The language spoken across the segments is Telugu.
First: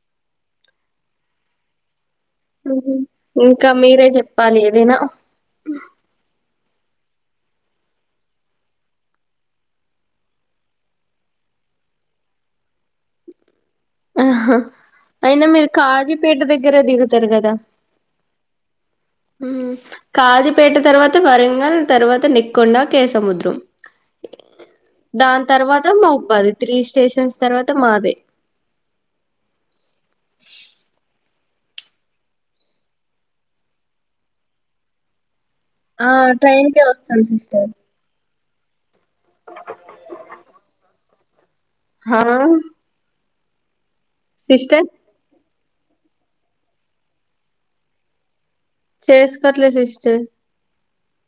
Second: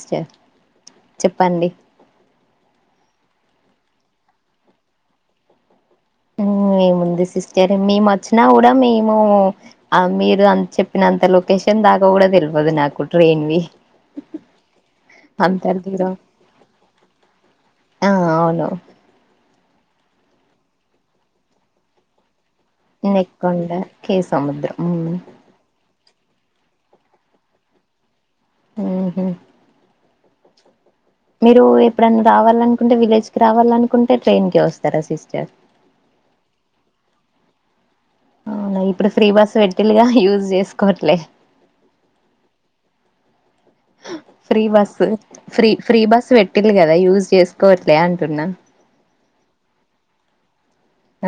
చె చెప్పండి ఇంకా మీరే చెప్పాలి ఏదైనా హ్మ్ ఏముంది సిస్టర్ మేము అచ్చినా కూడా మేము మీరు అం చెప్పినంతలో లొకేషన్ దాకా కూడా తెలువదు నాకు ట్రైన్ వి ఆహా అయినా మీరు దూరం కాజీపేట దగ్గరే దిగుతారు కదా హాల్లో కాజిపేట తర్వాత వరంగల్ తర్వాత నెక్ కొండా కేసముద్రం నెక్కొండ కే సముద్రం దాని తర్వాత మా బాద్ ‌త్రీ స్టేషన్స్ తర్వాత మాదే ఉహూ [inaudible] మీరు ఎప్పుడన్నా రావాలనుకుంటే విలేజ్ కి రావాలనుకుంటే ట్రైన్ కే వస్తారా సిస్టర్ ఆ ట్రైన్కే వస్తాను సిస్టర్ అవునా ఇప్పుడు ఫ్రీ బస్ పెట్టిల్‌గా యూజ్ చేసుకోవట్లే హఆహ్ free bus free free bus పెట్టిండు కదా యూజ్ చేసుకోవట్లే అంటున్నా చేసుకోట్లేదు సిస్టర్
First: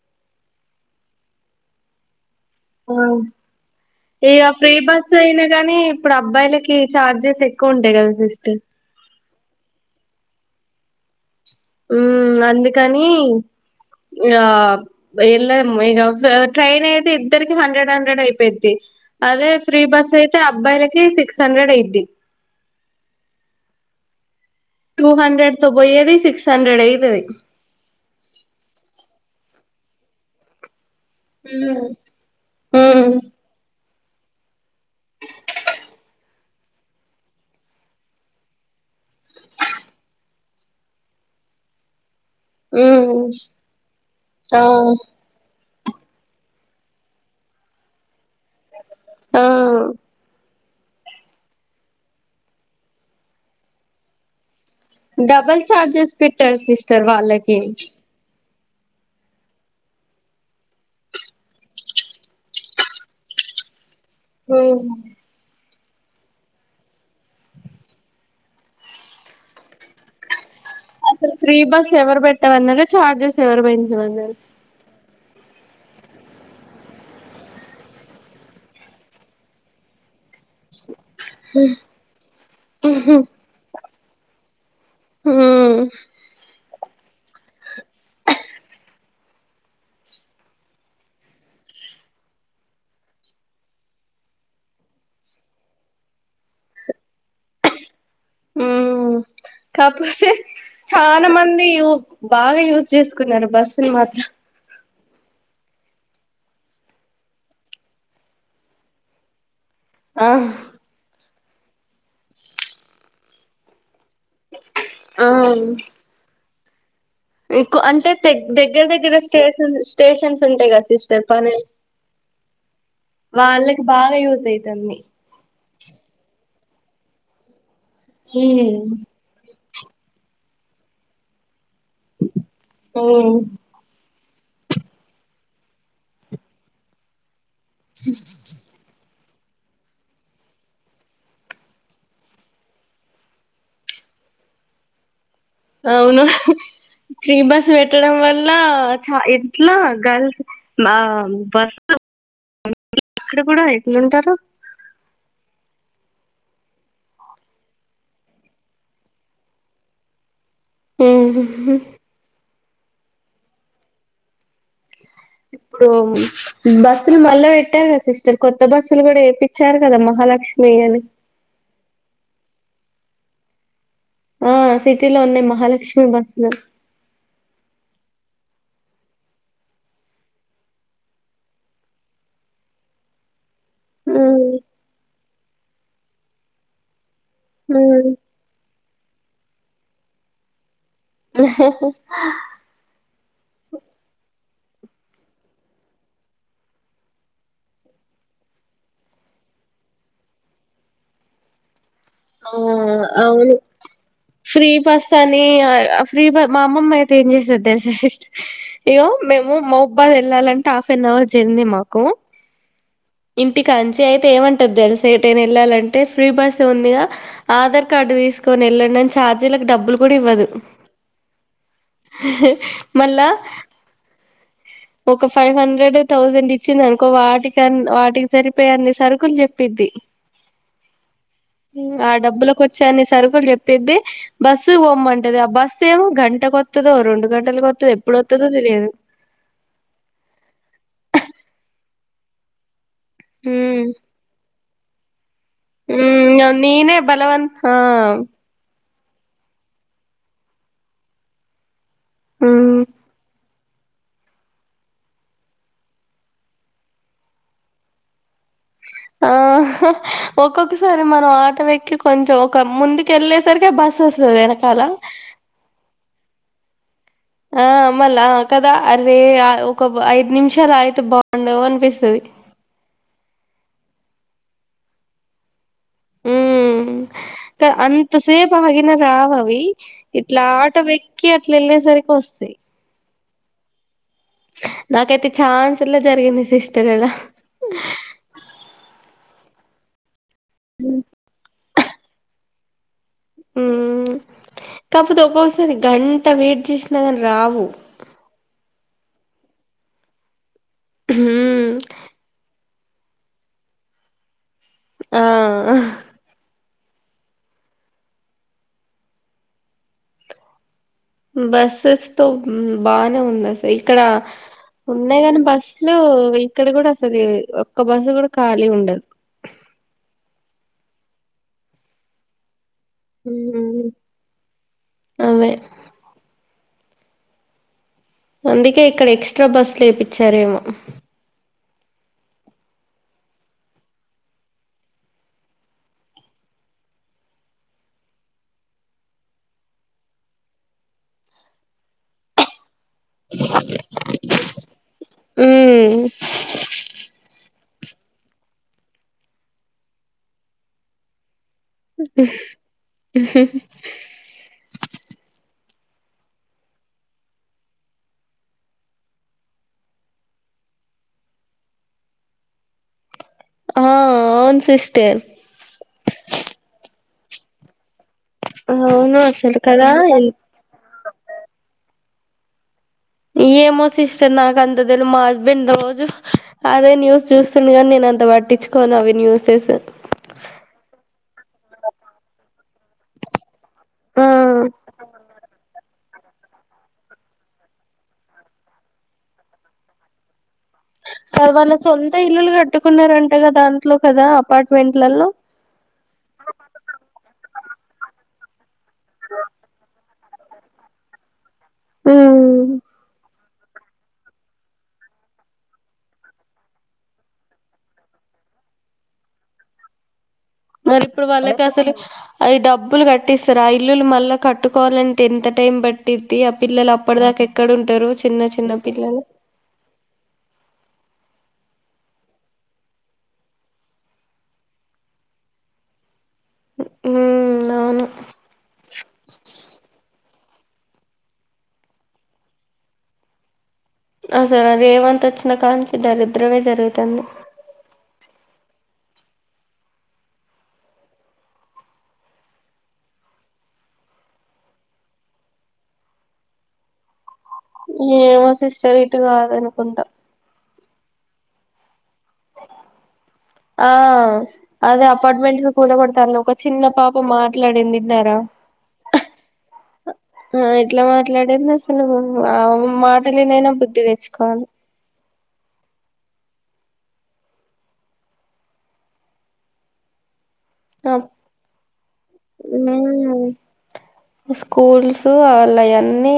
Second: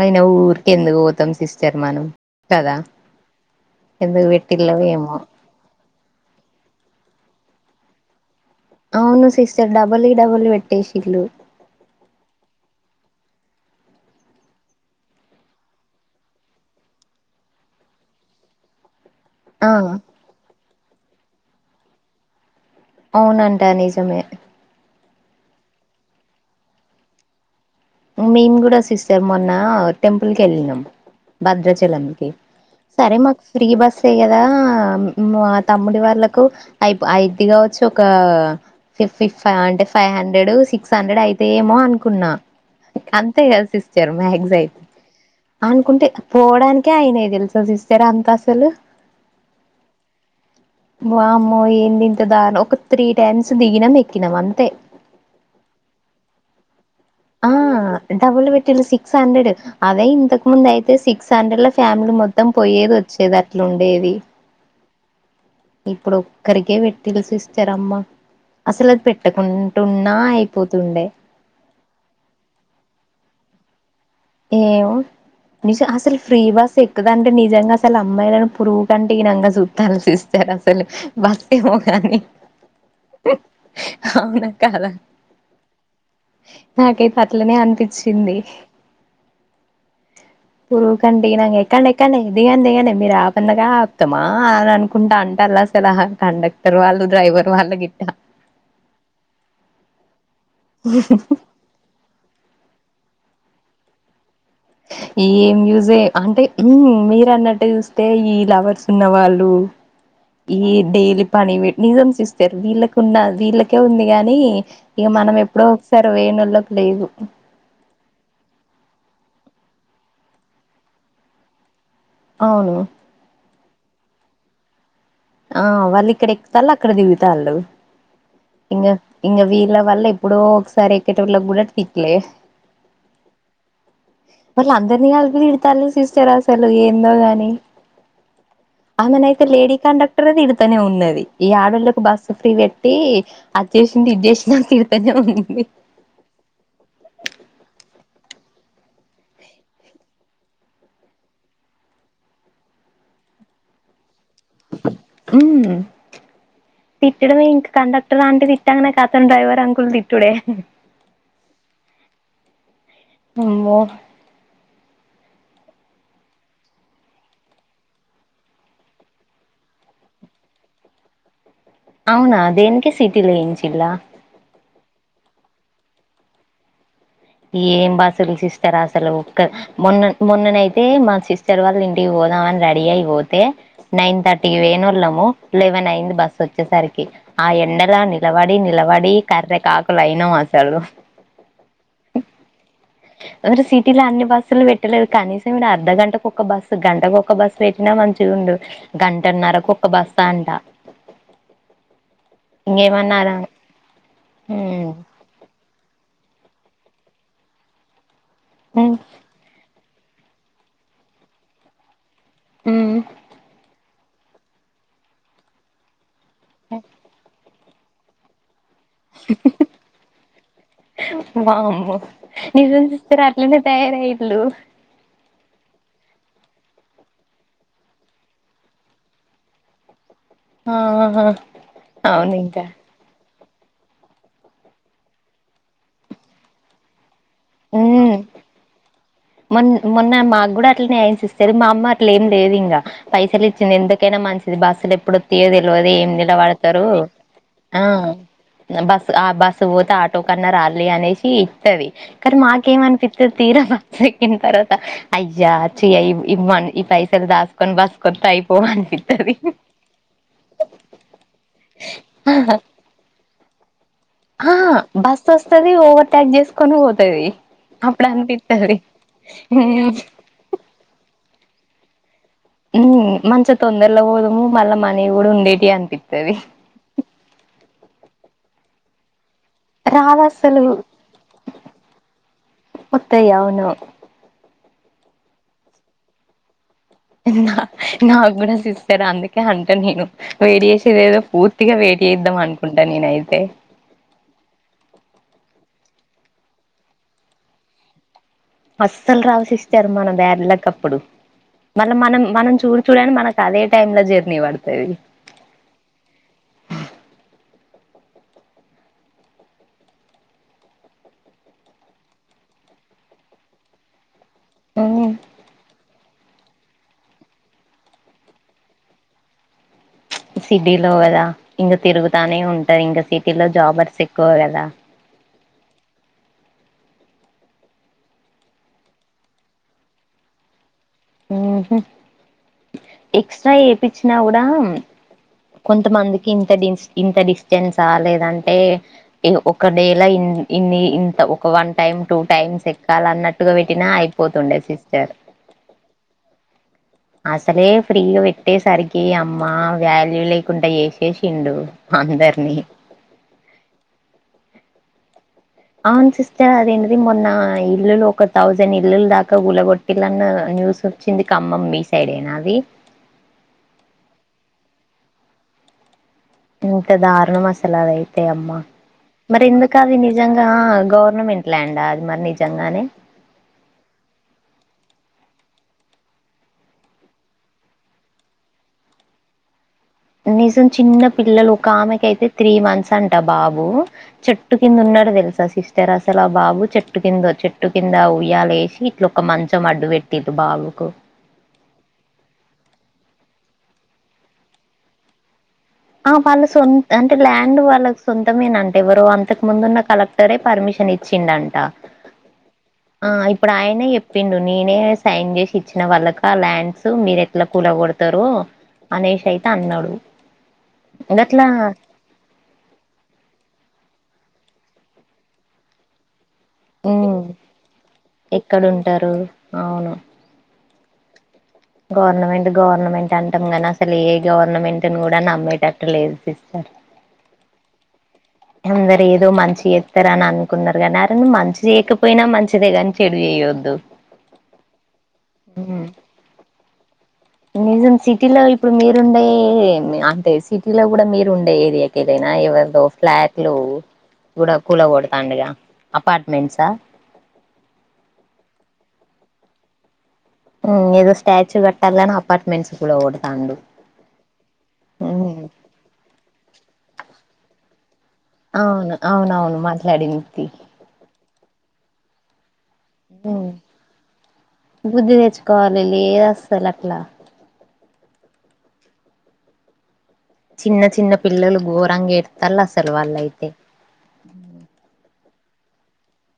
అయిన యూకే ఎందుకు పోతాం సిస్టర్ మనం కదా ఆ ఎందుకు ఇక ఫ్రీ పెట్టిల్లో బస్ ఏమో అయినా గానీ ఇప్పుడు అబ్బాయిలకి చార్జెస్ ఎక్ క్కువ ఉంటాయ్ కాదా సిస్టర్ అవును సిస్టర్ డబల్‌కి డబుల్ పెట్టేసిల్లు హమ్ అందుకని ఆ ఎల్లమ్ ఇగ ట్రైన్ అయితే ఇద్దరికి హండ్రెడ్ హండ్రెడ్ అయిపోయిద్ది అదే ఆ ఫ్రీ బస్ అయితే అబ్బాయిలకి సిక్స్ హండ్రెడ్ అయిది అవునంటా నిజమే టూ హండ్రెడ్ తో పోయేది సిక్స్ హండ్రెడ్ అయితాది మేము కూడా సిస్టర్ మొన్న టెంపుల్ కెళ్లినాం ఉమ్ భద్రాచలం కి సరే మాకు ఫ్రీ బస్ యే కదా మా తమ్ముడి వాళ్లకు ఐయ్యిది కావచ్చు ఒక ఫిఫ్ పీఫ్ అంటే ఫైవ్ హండ్రెడ్ సిక్స్ హండ్రెడ్ అయితే ఏమో అనుకున్నా ఉమ్ అంతే కదా ఆ సిస్టర్మ్యాగ్జట్ అనుకుంటే పోవడానికే అయినయి తెలుస సిస్టర్ అంత అసలు ఆహ్ వామ్మో ఏంటి ఇట్టాదా ఒక త్రీ టైమ్స్ దిగినాం ఎక్కినం అంతే డబల్ చార్జెస్ పెట్టారు సిస్టర్ ఆ వాళ్ళకి డబుల్ సిక్స్ హండ్రెడ్ అదే ఇంతకు ముందు అయితే సిక్స్ హండ్రెడ్ లో ఫ్యామిలీ మొత్తం పోయేది వచ్చేది అట్లు ఉండేది ఉహ్ హు ఇప్పుడు ఒక్కరికే పెట్టిలు సిస్టర్ అమ్మ అసలు అది పెట్టకుంటున్నా అయి అసలు ఫ్రీ బస్ ఎవరు పెట్టమన్నారు ఛార్జెస్ ఎవరు పెంచమన్నారు ఏమో నిజం అసలు ఫ్రీ బస్ ఎక్కదంటే నిజంగా అసలు అమ్మాయిని పురుగు కంటే హీనంగా చూస్తారు సిస్టర్ కదా అసలు బస్ ఏమో కానీ అవునా కాద ఉమ్ నాకైతే అట్లనే అనిపిచింది పురుగు కంటే హీణంగా ఎక్కండి ఎక్కండి దిగండి దిగండి మీరు ఆపందగా ఆప్తామా అని అనుకుంటా అంటారు కండక్టర్ వాళ్లు డ్రైవర్ వాళ్లు గిట్ కాపోతే చాలా మంది యు బాగా యూస్ చేసుకున్నారు బస్సులు మాత్రం ఏం యూజే అంటే మీర అన్నట్టు చూస్తే ఈ లవర్స్ ఉన్నవాళ్ళు ఆ ఈ డైలీ పని నిజంస్ సిస్టర్ వీళ్ళకి ఉన్న వీళ్ళకే ఉంది ఇగ అది ఆ మనం ఎప్పుడో ఒకసారు బోయినోళ్ళకి లేదు ఎక్కు అంటే దగ్గర దగ్గర స్టేషన్ స్టేషన్స్ ఉంటాయి కదా సిస్టర్ పని అవును వాళ్ళకి బాగా యూజ్ అయితాంది ఆ వాళ్ళు ఇక్కడ ఎక్కుతాళ్ళు అక్కడ దిగుతాళ్ళు ఇంక ఉమ్ ఇంక వీళ్ళ వల్ల ఎప్పుడో ఒకసారి ఎక్కేటోళ్ల కూడా తిట్లే ఉమ్ మళ్ళ అందరినీ కలిపి తిడతారు సిస్టర్ అసలు ఏందో గాని [inaudible] మొన్న అయితే లేడి కండెక్ట్ ర్ తిడుతానే ఉన్నది ఈ ఆడోళ్ళకి బస్సు ఫ్రీ పెట్టి అడ్జెసిండు ఇడ్జెసిండు తిడుతనే ఉ అవును ఫ్రీ బస్ పెట్టడం వల్ ల్ల చ ఎట్లా గర్ల్స్ మా బస్ అక్కడ కూడా ఎట్లుంటారు ఉమ్ తిట్టడమే ఇంకా కండక్టర్ ఆంటీ తిట్టడమే కతం డ్రైవర్ అంకుల్ తిట్టుడే ఉమ్ హుహు అమ్మో ఇప్పుడు బస్సులు మళ్ళా పెట్టారు కదా సిస్టర్ కొత్త బస్సులు కూడా వేపిచ్చారు కదా మహా లక్ష్మి అని అవునా దేనికి సిటీ లో వేయిచ్చిల్లా ఆ సిటీలో ఉన్నాయి మహాలక్ష్మి బస్లు ఏం బస్సులు సిస్టర్ అసలు ఒక్క మొన్న మొన్ననయితే మా సిస్టర్ వాళ్ళ ఇంటికి పోదామని రెడీ అయి పోతే నైన్ థర్టీ పొయ్యినోళ్ళము లెవెన్ అయింది బస్ వచ్చేసరికి ఆ ఎండలా నిలబడి నిలబడి కర్రె కాకులు అయినాం అసలు ఉహుహు ఓరు సిటీలో అన్ని బస్సులు పెట్ పెట్టలేదు కనీసం ఈడ అర్ధ గంటకు ఒక్క బస్సు గంటకు ఒక్క బస్సు పెట్టినా మంచి గుండు గంటన్నరకు ఒక బస్తా అంట ఆ ఇంకేమన్నారా అవును ఫ్రీ ఉమ్ బస్ అని ఆ ఫ్రీ బ మా అమ్మమ్మ అయితే ఏం జేసెది దెల్సా సిస్టర్ ఉమ్ ఇయ్యో మేము మ హెబ్బాల్ ఎళ్ళాలంటే హాఫ్ అన్ అవర్ జర్నీ మాకు ఉమ్ ఇంటికాంచే అయితే ఏమంటది దెల్సా ఎటైన ఎళ్ళాలంటే ఫ్రీ బస్ ఉందిగా ఆధార్ కార్డు తీసుకొని ఎళ్ళండని ఛార్జీలకు డబ్బులు కూడా ఇవ్వదు వామ్మో నిజం సిస్టర్ మళ్ళా అట్లనే తయారయిల్లు ఒక ఫైవ్ హండ్రెడ్ థౌజండ్ ఇచ్చింది అనుకో వాటికన్ వాటికి సరిపోయే అన్ని సరుకులు చెప్పిద్ది ఆహా ఆ అవును డబ్బులకి ఇంకా వచ్చే అన్ని సరుకులు జెప్ పెద్ది బస్సు వోమ్మంటది ఆ బస్ ఏమో గంట కొత్తదో రొండు గంటలకు ఒత్తదో ఉమ్ ఎప్పుడు ఒత్తదో తెలిదు మొన్ మొన్న మాగూడా అట్లనె ఐంది సిస్టర్ మా అమ్మ అట్లే ఏం లేదు ఇంగ పైసలు ఇచ్చింది ఉమ్ ఎందుకైనా మంచిది బస్సులు ఎప్పుడు ఒ తియో తెల్వది ఏం నిలవడతరు నేనే బలవంత ఆ బస్ ఆ బస్సు ఓతే ఆటో కన్నా రాల్లి అనేసి ఇత్తది కానీ ఉమ్ మాకేమనిపిత్తది తీరా ఎక్కిన తర్వాత అయ్యా చి అయింది ఇబ ఈ పైసలు దాసుకొని బసుకొత్తే అయ్ ఆ అహ ఒక్కొక్కసారి మనం ఆటో ఎక్కి కొంచెం ఒక ముందుకెళ్ళే సరిగా బస్ ఆ బస్ ఒస్తది ఓవర్ టేక్ జేసుకొని ఓ ఆ మళ్ళా ఆ కదా అరే ఆ ఒక ఐదు నిమిషాలు ఆగితే బాగుండు అని పిస్తది ఉమ్ మంచిగ తొందరలో పోదుము మళ్ళా మనీ కూడా ఉండేటియి అని పిత్తది త అంత సేప ఆగిన రావవ్ వి రాదు ఇట్లా అస్సలు ఆట వెక్కి అట్లా వెళ్ళే సరికి వస్తాయ్ తయ్ అవును నాకైతే ఛాన్స్ ఇట్ల జరిగింది సిస్ నా నాగూడా సిస్టర్ అందుకే అంటా నేను వేడి ఏసేదేదో పూర్ ర్తిగా వేట్ ఏద్దం అనుకుంటా నేనయితే జూడు ఒక్కొసారి గంట వెయిట్ జేషినా గాని రావు అస్సలు రావు సిస్టర్ మన బ్యాడ్లకప్పుడు ఉమ్ మళ్ళ మనం మనం చూడు చూడండి మనకు అదే టైమ్ ల జర్నీ వడ్ ఆ అహ్ బస్సెస్ తో బానే ఉంది అసల్ ఇక్కడ ఉమ్ ఉన్నాయి గాని బస్సులు ఇక్కడ కూడా అసది ఒక్క బస్ కూడా ఖాళీ ఉండదు సిడ్డిలో గద ఇంకా తిరుగుతానే ఉం టయ్ ఇంగ సిటీలో ఉమ్ జాబర్స్ ఎక్కువ గదా అవే అందుకే ఇక్కడ ఎస్ట్రా బస్సులు ఏపిచ్చారేమో ఊహ్మ్ ఎక్స్ట్ర ఏపిచ్చినా గూడా కొంతమందికి ఇంత డిస్ ఇంత డిస్టెన్స లేదంటే ఈ ఒక డేలా ఇం ఉమ్ ఇన్ని ఇంత ఒక వన్ టైమ్ టూ టైమ్స్ ఎక్కాల అన్నట్టుగా వెట్టినా అయిపోతుండే సిస్టర్ ఊమ్ అసలే ఫ్రీగా వెట్టేసరికి అమ్మ వాల్యూ లేకుండా చేసేసిండు ఉహ్ అందరినీ ఊహ్హ్ అవును సిస్టర్ అదేంటిది మొన్న ఇల్లులు ఒక థౌజండ్ ఇల్లులు దాకా గులగొట్టిల్లన్నర్ న్యూస్ ఒచ్చింది ఖమ్మం మీ సైడ్ ఏనా అది ఆ అవున్ సిస్టర్ ఇంత దారుణం అసల్ అదైతే అంతే అమ్మా అవును మరి అసలు కదా ఎందుకది నిజంగా గవర్నమెంట్ ల్యాండ్ అది మరి నిజంగానే ఏమో సిస్టర్ నాకు అంత తెేలు మా హస్బెండ్ రోజు అదే న్యూస్ చూస్తుండు కానీ నేను అంత పట్టించుకోను నేను అవి న్యూసెస్ నిజం చిన్న పిల్లలు ఒక ఆమెకి అయితే త్రీ మంత్స్ అంట బాబు ఆ చెట్టు కింద ఉన్నరు తెలుసా సిస్టర్ అ అసలా బాబు చెట్టు కిందో చెట్టు కింద ఉయ్యాల వేసి ఇట్ల ఒక మంచం అడ్డు పెట్టిరు బాబు అ వాళ్ళు సొంత ఇల్లులు కట్టుకున్నారంట క దాంట్లో కదా అపార్ట్మెంట్లలో ఆ వాళ్ళ సొంత అంటే ల్యాండ్ వాళ్ళకి సొంతమేనంటే ఎవరు అంతకు ముందున్న కలక్ సరే పర్మిషన్ ఇచ్చిండంట ఆ ఇప్ ఇప్పుడు ఆయన చెప్పిండు నేనే సైన్ చేసి ఇచ్చిన వాళ్ళకి ఆ ల్యాండ్స్ మీరు ఎట్లా కూల కొడతారు అనేష్ అయితె అన్నడు మరి ఇప్పుడు వాళ్ళకి అసలు అది డబ్బులు కట్టిస్తారు ఆ ఇల్లులు మళ్ళా కట్టుకోవాలంటే ఎంత టైం పట్టిద్ తీ అ పిల్లలు ఉమ్ అప్పటి దాకా ఎక్కడ ఉంటారు చిన్న చిన్న ఎక్కడుంటారు పిల్లలు అవును గవర్నమెంట్ గవర్నమెంట్ అంటాం గనీ అసలు ఏ గవర్నమెంట్ని కూడా నమ్మేటట్టు లేదు సిస్ ఊ అవును అందరు ఏదో మంచి చేస్తారు అని అనుకున్నారు గానీ అరే నువ్ మంచి చేయకపోయినా మంచిదే కాని చెడు చే ఇయోద్దు అసలు రేవంత్ వచ్చినా కా నుంచి దరిద్రమే జరుగుతుంది నిజం సిటీల ఇప్పుడు మీరుండే అంటే సిటీలో కూడా మీరుండే ఏరియాకి ఏదైనా ఇవదు ఫ్లాట్లు కూడా కూల కొడతండుగా అపార్ట్మెంట్సా ఏమో సిస్టర్ ఇటు కాదు అనుకుంటా ఊ ఏదో స్టాచు కట్టాలని అప్ ఆ అదే అపార్ట్మెంట్స్ కూడ [unintelligible] ఒక చిన్న పాప మాట్లాడిందిన్నారా అవును అవునవును మాట్లాడింది ఎట్లా మాట్లాడింది అసలు మాటలునైన బుద్ధి తెచ్చుకోవాలి కాలేలు ఏ వస్తలు అట్ల చిన్న చిన్న పిల్లలు ఘోరంగఎడతల అసలు మ్మ్ వాళ్ళయితే స్కూల్స్ అవన్నీ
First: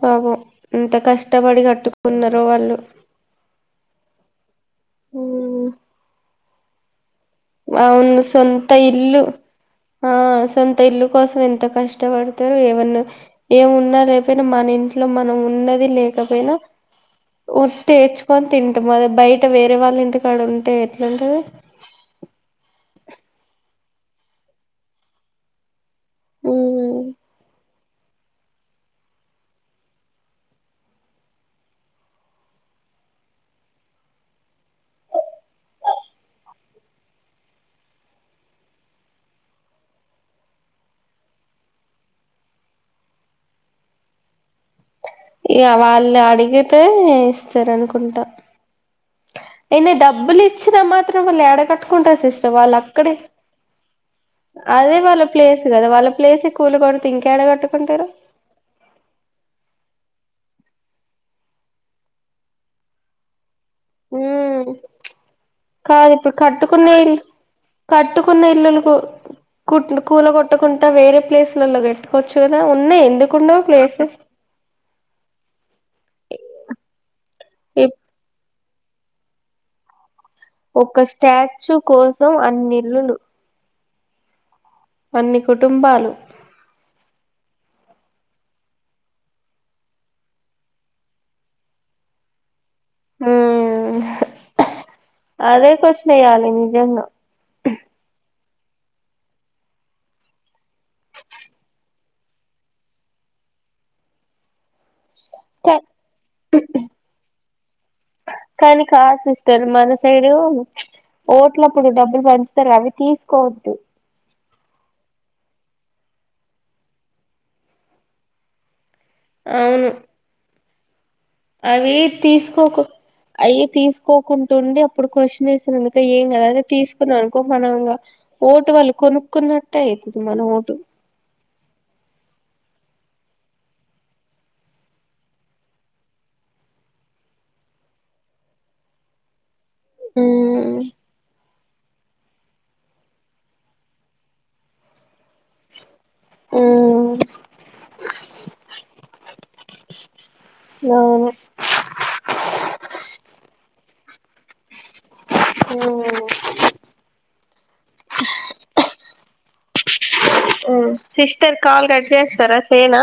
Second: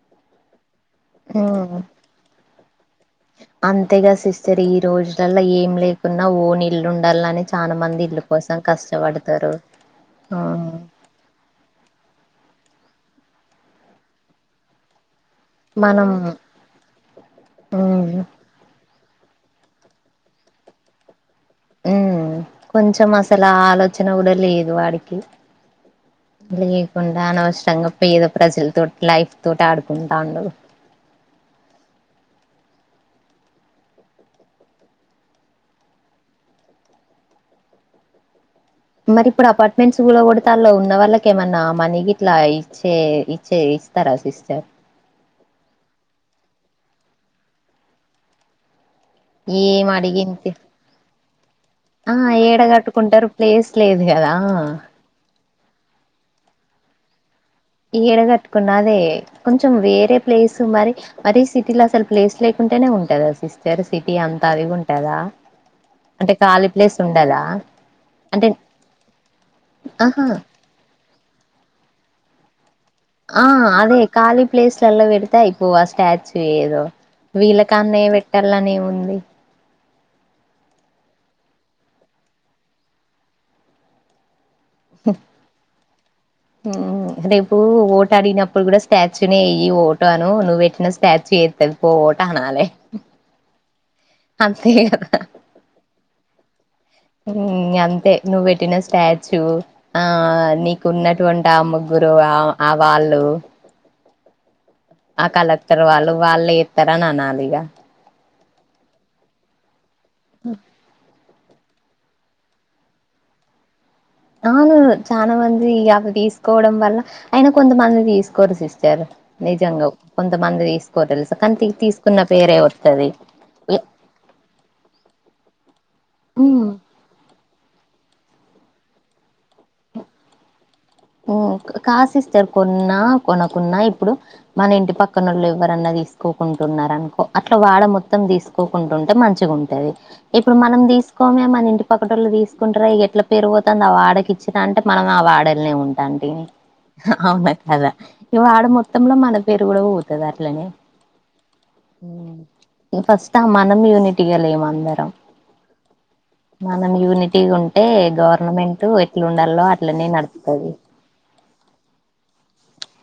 పాపం ఎంత కష్టపడి ఉమ్ కట్టుకున్నారో వాళ్ళు అంతేగా సిస్టర్ ఈ రోజులలో ఏం లేకున్నా ఓనిల్లు ఉండర్లాని చాల మంది అవును ఇల్లు కోసం సొంత ఇల్లు కష్టపడతారు ఆ సొంత ఇల్లు కోసం ఎంత కష్టపడతరు ఏమున్నా లేకపోయిన మన ఇంట్లో మనం ఉన్నది మనం లేకపోయిన మ్మ్ [unintelligible] తింటాం అద బయట వేరే వాళ్ళ ఇంటికాడ ఉంటే ఎట్లుంటది ఉ కొంచెం అసలు ఆలోచన కూడ లేదు వాడికి తెలికుండ అనవసరంగ పేద ప్రజలతో లైఫ్ తోటి ఆడుకుంట ఉండడు మరి ఇప్పుడు అపార్ట్మెంట్స్ కూడ కూడ తాలో ఉన్న వాళ్ళకెమన్నా మనీ ఇట్లా ఇచ్చే ఇచ్చే ఇస్తర సిస్టర్ వాళ్ళు అడిగితే ఇస్తార అనుకుంట ఏం అయిన డబ్బులు అడిగింది ఇచ్చినామాత్రం వాళ్ళు యాడ ఆ కట్టుకుంటారు సిస్టర్ వాళ్ళు అక్కడే ఏడగట్టుకుంటారు ప్లేస్ లేదు కదా అదే వాళ్ళ ప్లేస్ కద వాళ్ళ ప్లేస్ కూలుగొడ్తే ఇంక ఈడ కట్టుకున్నదే కొంచెం వే ప్లేస్ మరి మరీ సిటీలో అసలు ప్లేస్ లేకుంటేనే ఉంటద సిస్ [unintelligible] సిటీ అంతా ఉమ్ అదిగుంటాద కాదు ఇప్పుడు కట్టుకునే ఇల్లు అంటే కట్టుకున్న ఇల్లులుకు ఆహా కూల కొట్టకుంటా వేరే ప్లేసులలో కట్టుకోవచ్చు కదా ఉన్నాయి ఆ ఎందుకుండవు అదే ప్లేసెస్ కాాలీ ప్లేస్ల పెడితే అయిపోవ స్టాచు ఏదో వీళ్ళకన్నే పెట్టాలనేముంది ఒక్క స్టాచ్యు కోసం అన్ని ఇల్లులు అన్ని కుటుంబాలు ఓ ఓటడిగినప్పుడు గుడ స్టాచ్యూనే ఎయ్యి ఓటో అనో నువ్వు వెట్టిన స్టాచ్యూ ఎస్తది పో ఓటనాలే ఊ అంతే క్వశ్చన్ ఎయ్యాలి నిజంగా అంతే నువ్ వెట్ టిన స్టాచ్యూ ఆ నీకు ఉన్నటువంటి ఆ ముగ్గురు ఆ ఆ వాళ్ళు ఆ కలెక్టర్ వాళ్ళు వాల్లే ఇస్తారని అనాలి ఇగ కని క సిస్టర్ మన సైడు ఓట్లప్పుడు డబ్బుల్ బంచుతరు గ అవి తీసుకోద్దు ఆ చాన మంది అవి తీసుకోవడం వల్ల అయిన కొంతమంది తీసుకోరు సిస్టర్ నిజంగా అవును కొంతమంది దీ అవి తీసుకోకు అయ్యి తీసుకోకుంటుండి అప్పుడు క్వశ్చ్యన్ అందుకే ఏం గద అని మ్మ్ తీసుకున్నాం [unintelligible] ఓటు వాళ్ళు కొనుక్కున్నట్టే అయితది మన ఓటు ఉ కాద్ సిస్టర్ కొన్నా కొనకున్నా ఇప్పుడు మన ఇంటి పక్కనోళ్ళు ఎవ్వరన్నా తీసుకో కుంటున్నారనుకో అట్ల వాడ మొత్తం తీసుకోకుంటుంటే మంచిగున్ ఇప్పుడు ఉమ్ మనం తీసుకోమే మన ఇంటి పక్కటోళ్లు తీసుకుంటార ఎట్లా పెరు పోతంది ఆ వాడకి ఇచ్చినా అంటే మనం ఆ వాడలనే ఉంటాంటిమి ఉమ్ అవున కదా ఇ వాడ మొత్తంలో మన పేరు కూడ పోతది అట్లనే అవును ఫస్ట్ ఆ మనం యూని టి గా లేము అందరం మనం యూనిటీగ ఉంటే గవర్నమెంటు ఇట్లు ఉండాలో అట్లనే నడుపుతది ఉమ్ సిస్టర్ కాల్ కట్ జేస్తర చేయనా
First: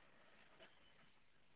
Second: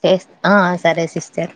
చే ఆ సరే సిస్టర్